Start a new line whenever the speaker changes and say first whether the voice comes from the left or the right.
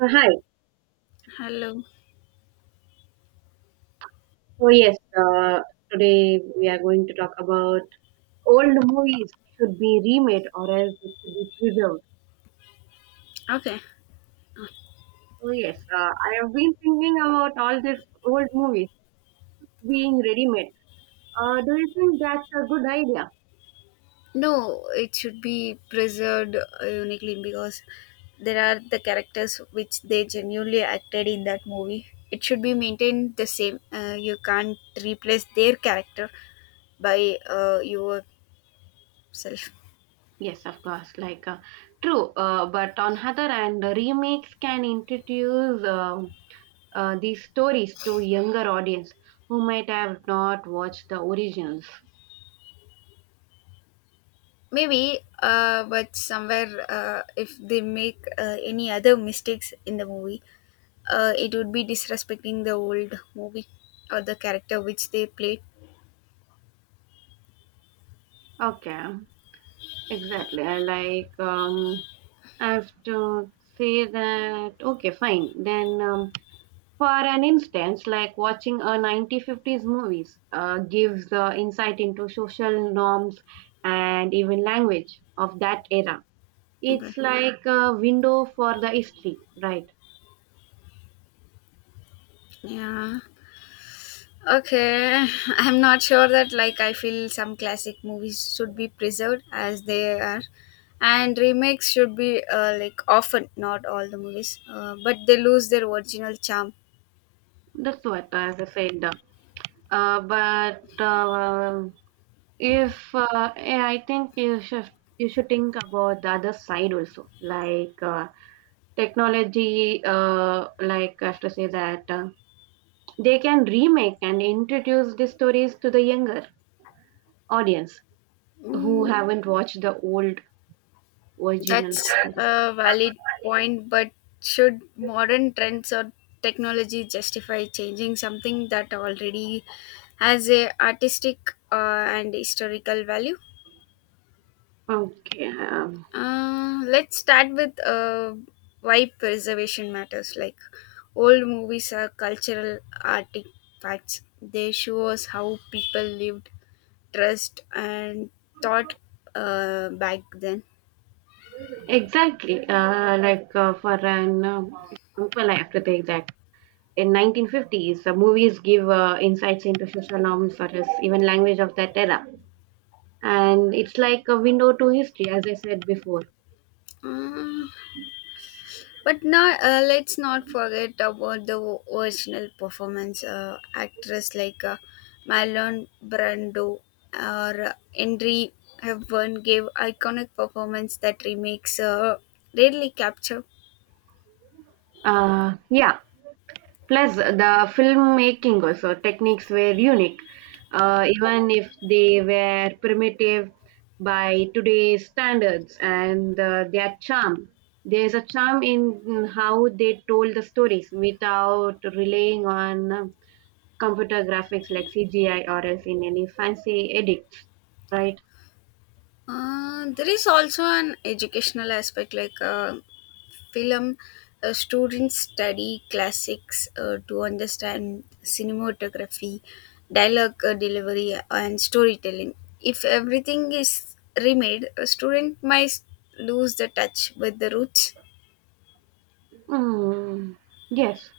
right: Hi.
left: Hello.
right: So yes, today we are going to talk about old movies should be remade or else it should be preserved.
left: Okay.
right: So yes, I have been thinking about all these old movies being ready-made. Do you think that's a good idea?
left: No, it should be preserved uniquely because there are the characters which they genuinely acted in that movie. It should be maintained the same. You can't replace their character by yourself.
right: Yes, of course. Like true, but on other hand, the remakes can introduce these stories to younger audience who might have not watched the originals.
left: Maybe, but somewhere, if they make any other mistakes in the movie, it would be disrespecting the old movie or the character which they played.
right: Okay, exactly. I like. I have to say that, okay, fine. Then, for an instance, like watching a 1950s movies gives insight into social norms and even language of that era.
left: Okay.
right: It's like a window for the history, right?
left: Yeah. Okay, I'm not sure that like I feel some classic movies should be preserved as they are, and remakes should be like often not all the movies, but they lose their original charm.
right: That's what, as I said. But if eh, I think you should think about the other side also, like technology like I have to say that they can remake and introduce the stories to the younger audience who
left: Mm,
right: haven't watched the old original
left: that's
right: stories.
left: a valid point, but should modern trends or technology justify changing something that already has a artistic and historical value?
right: okay um,
left: Let's start with why preservation matters. Like old movies are cultural artifacts. They show us how people lived, dressed, and thought back then.
right: exactly, like for an example I have to take that in 1950s the movies give insights into social norms such as even language of that era, and it's like a window to history as I said before.
left: Uh, but not let's not forget about the original performance actress like Marlon Brando or Henry Hepburn gave iconic performance that remakes rarely capture.
right: Uh yeah Plus, the filmmaking also techniques were unique, even if they were primitive by today's standards, and their charm. There's a charm in how they told the stories without relying on computer graphics like CGI or else in any fancy edits, right?
left: There is also an educational aspect like film students study classics to understand cinematography, dialogue delivery, and storytelling. If everything is remade, a student might lose the touch with the roots.
right: Mm, yes.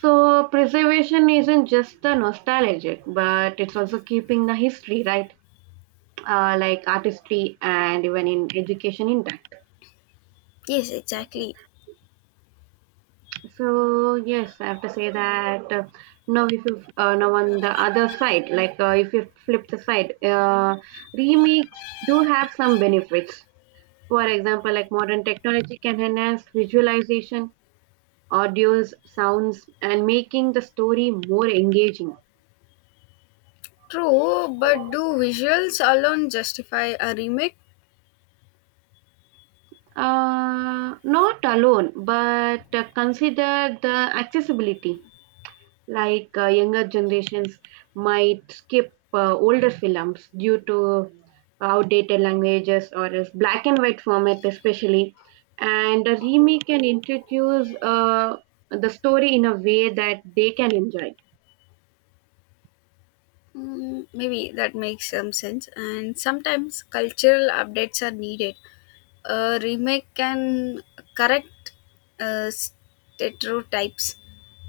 right: So preservation isn't just the nostalgic, but it's also keeping the history, right? Like artistry and even in education intact.
left: Yes, exactly.
right: So yes, I have to say that now if you now on the other side, like if you flip the side, remakes do have some benefits. For example, like modern technology can enhance visualization, audios, sounds, and making the story more engaging.
left: True, but do visuals alone justify a remake?
right: Not alone, but consider the accessibility like younger generations might skip older films due to outdated languages or else black and white format especially, and a remake can introduce the story in a way that they can enjoy.
left: Mm, maybe that makes some sense, and sometimes cultural updates are needed. A remake can correct stereotypes,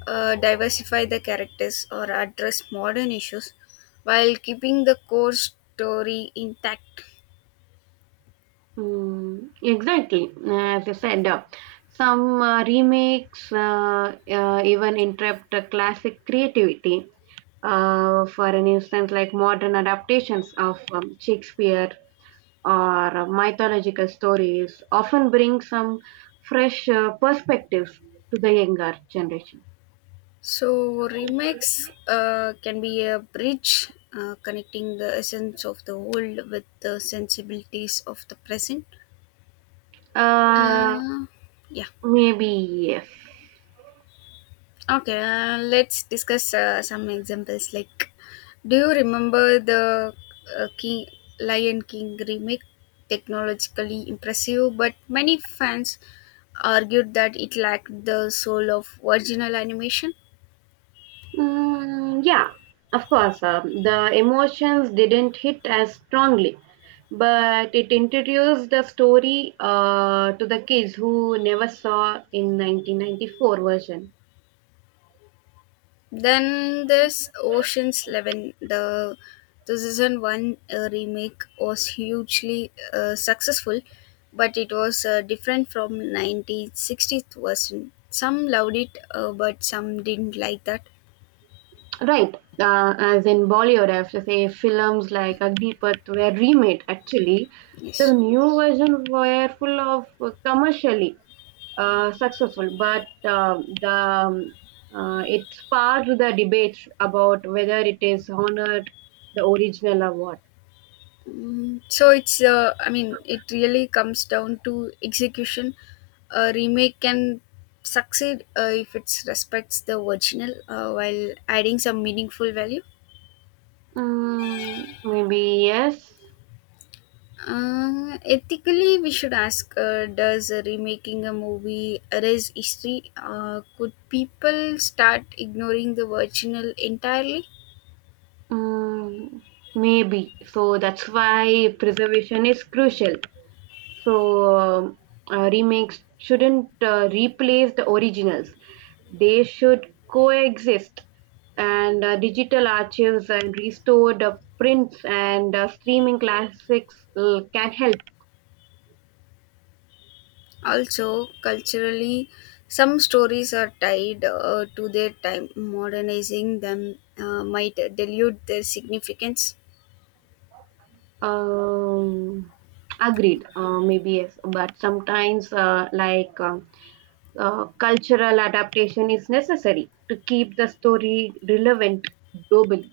left: diversify the characters, or address modern issues while keeping the core story intact.
right: Exactly. As you said, some remakes even interrupt classic creativity. For an instance, like modern adaptations of Shakespeare or mythological stories often bring some fresh perspectives to the younger generation.
left: So, remakes can be a bridge connecting the essence of the old with the sensibilities of the present.
right: Uh,
left: Uh, yeah.
right: maybe yes.
left: Okay, let's discuss some examples. Like, do you remember the King Lion King remake? Technologically impressive, but many fans argued that it lacked the soul of original animation.
right: Mm, yeah, of course. The emotions didn't hit as strongly, but it introduced the story to the kids who never saw in 1994 version.
left: Then there's Ocean's Eleven. The season one remake was hugely successful, but it was different from 1960th version. Some loved it, but some didn't like that.
right: Right. As in Bollywood, I have to say films like Agnipath were remade actually. The
left: Yes.
right: new version were full of commercially successful, but the it sparked the debate about whether it is honored the original or what.
left: Mm, so it's I mean it really comes down to execution. A remake can succeed if it respects the original while adding some meaningful value.
right: Mm, maybe yes.
left: Ethically, we should ask, does remaking a movie erase history? Could people start ignoring the original entirely?
right: Mm, maybe. So that's why preservation is crucial. So remakes shouldn't replace the originals. They should coexist. And digital archives and restored prints and streaming classics can help.
left: Also, culturally, some stories are tied to their time. Modernizing them might dilute their significance.
right: Um, Agreed. Maybe yes, but sometimes cultural adaptation is necessary to keep the story relevant globally.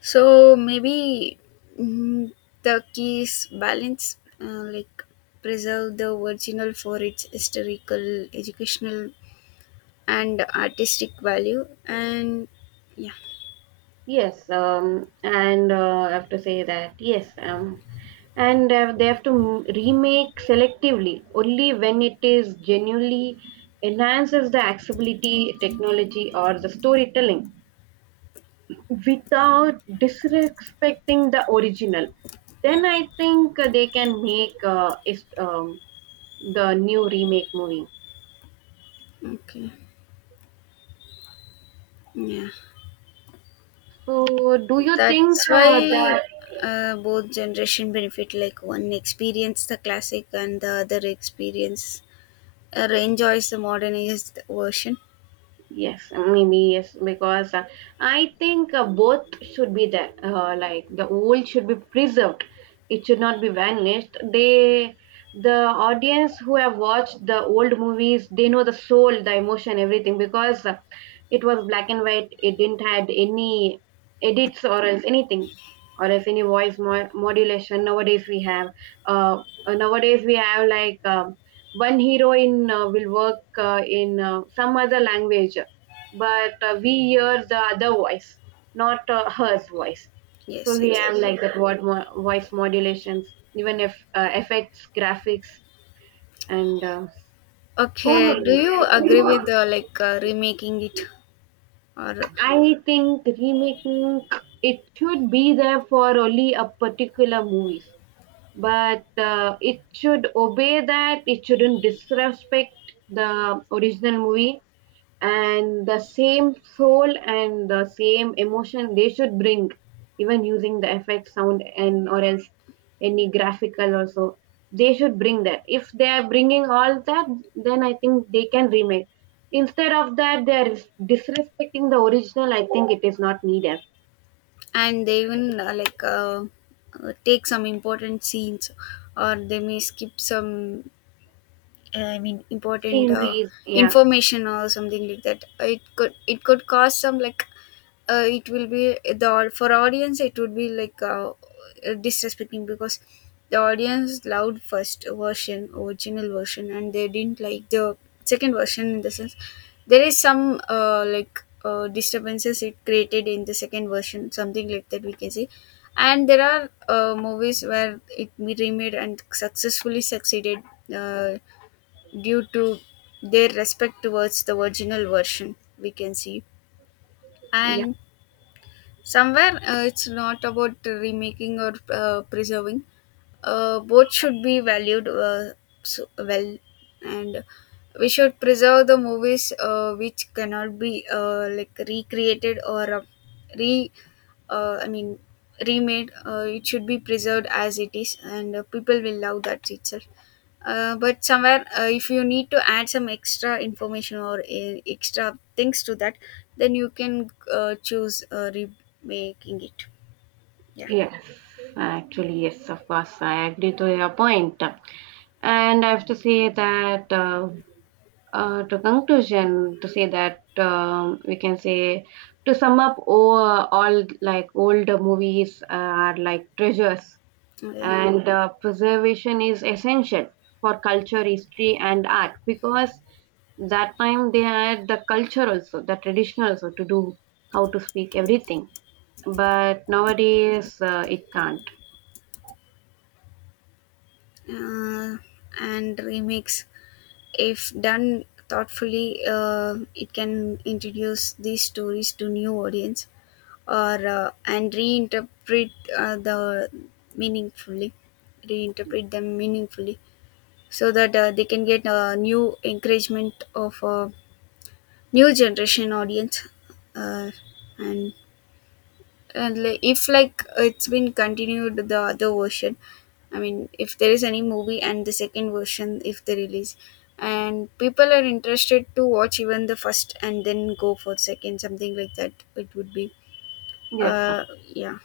left: So, maybe, mm, the key is balance, like preserve the original for its historical, educational, and artistic value. And yeah.
right: Yes, and I have to say that yes, and they have to remake selectively only when it is genuinely enhances the accessibility, technology, or the storytelling without disrespecting the original. Then I think they can make the new remake movie.
left: Okay. Yeah.
right: So, do you think
left: That's why
right: that?
left: both generation benefit, like one experience the classic and the other experience enjoys the modernized version.
right: Yes, maybe yes, because I think both should be there. Like the old should be preserved; it should not be vanished. They, the audience who have watched the old movies, they know the soul, the emotion, everything. Because it was black and white; it didn't had any edits or else anything, or else any voice modulation. Uh, nowadays we have like one heroine will work in some other language, but we hear the other voice, not hers voice. So
left: Yes,
right: we have
left: exactly.
right: like that what voice modulations, even if effects graphics and so
left: Okay,
right: many.
left: do you agree with like remaking it, or?
right: I think remaking it should be there for only a particular movies, but it should obey that it shouldn't disrespect the original movie, and the same soul and the same emotion they should bring, even using the effect sound and or else any graphical also they should bring. That if they are bringing all that, then I think they can remake. Instead of that, they are disrespecting the original. I think it is not needed.
left: And they even like take some important scenes, or they may skip some, I mean, important
right: Sceneries, yeah.
left: information or something like that. It could cause some, like, it will be, the for audience it would be like disrespecting, because the audience loved first version, original version, and they didn't like the second version. In the sense, there is some like disturbances it created in the second version, something like that we can say. And there are movies where it be remade and successfully succeeded uh, due to their respect towards the original version, we can see.
right: Yeah.
left: And somewhere it's not about remaking or preserving, both should be valued, so well, and we should preserve the movies which cannot be like recreated or re. I mean, remade. It should be preserved as it is, and people will love that itself. But somewhere, if you need to add some extra information or extra things to that, then you can choose remaking it. Yeah.
right: Yes, actually, yes, of course, I agree to your point. And I have to say that, to conclusion, to say that we can say, to sum up, all like old movies are like treasures,
left: Okay.
right: and preservation is essential for culture, history, and art, because that time they had the culture also, the tradition also to do how to speak everything. But nowadays it can't.
left: uh, and remix, if done thoughtfully, it can introduce these stories to new audience, or and reinterpret the meaningfully reinterpret them meaningfully, so that they can get a new encouragement of a new generation audience, uh, and if like it's been continued, the other version. I mean, if there is any movie and the second version if they release, and people are interested to watch even the first and then go for second, something like that, it would be,
right: Yes, sir.
left: yeah.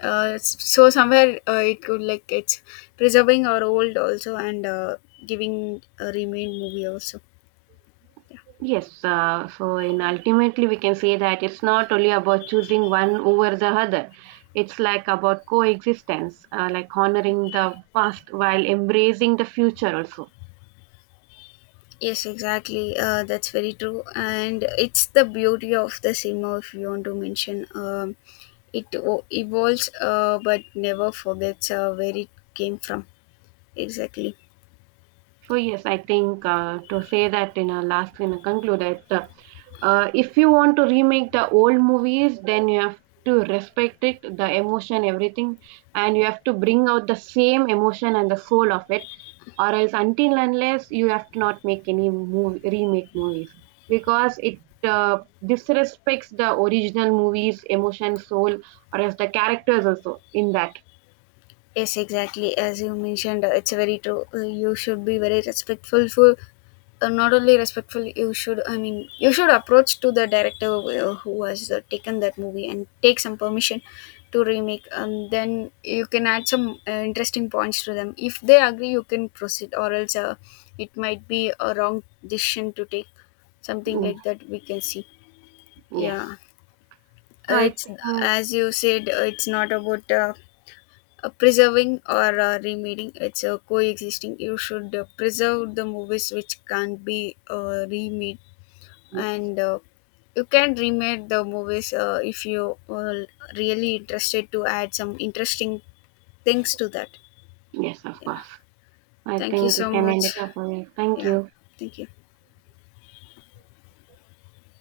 left: So somewhere it could, like, it's preserving our old also, and giving a remain movie also. Yeah.
right: Yes. So, in ultimately, we can say that it's not only about choosing one over the other. It's like about coexistence, like honoring the past while embracing the future also.
left: Yes, exactly. That's very true, and it's the beauty of the cinema. If you want to mention, it evolves, but never forgets where it came from. Exactly.
right: So yes, I think to say that in a last in a conclude it, if you want to remake the old movies, then you have to respect it, the emotion, everything, and you have to bring out the same emotion and the soul of it, or else until unless you have to not make any movie, remake movies, because it disrespects the original movies, emotion, soul, or else the characters also in that.
left: Yes, exactly. As you mentioned, it's very true. You should be very respectful for, not only respectful, you should, I mean you should approach to the director who has taken that movie and take some permission to remake, and then you can add some interesting points to them. If they agree, you can proceed, or else it might be a wrong decision to take, something
right: Mm,
left: like that we can see.
right: yes.
left: Yeah.
right: So
left: Uh,
right: I
left: it's
right: think
left: as you said, it's not about preserving or remaining, it's coexisting. You should preserve the movies which can't be remade, and you can remake the movies if you are really interested to add some interesting things to that.
right: yes, of
left: Yeah.
right: course. I
left: Thank you
right: think we
left: so
right: can
left: much.
right: end it up for me. Thank
left: Yeah.
right: you.
left: Thank you.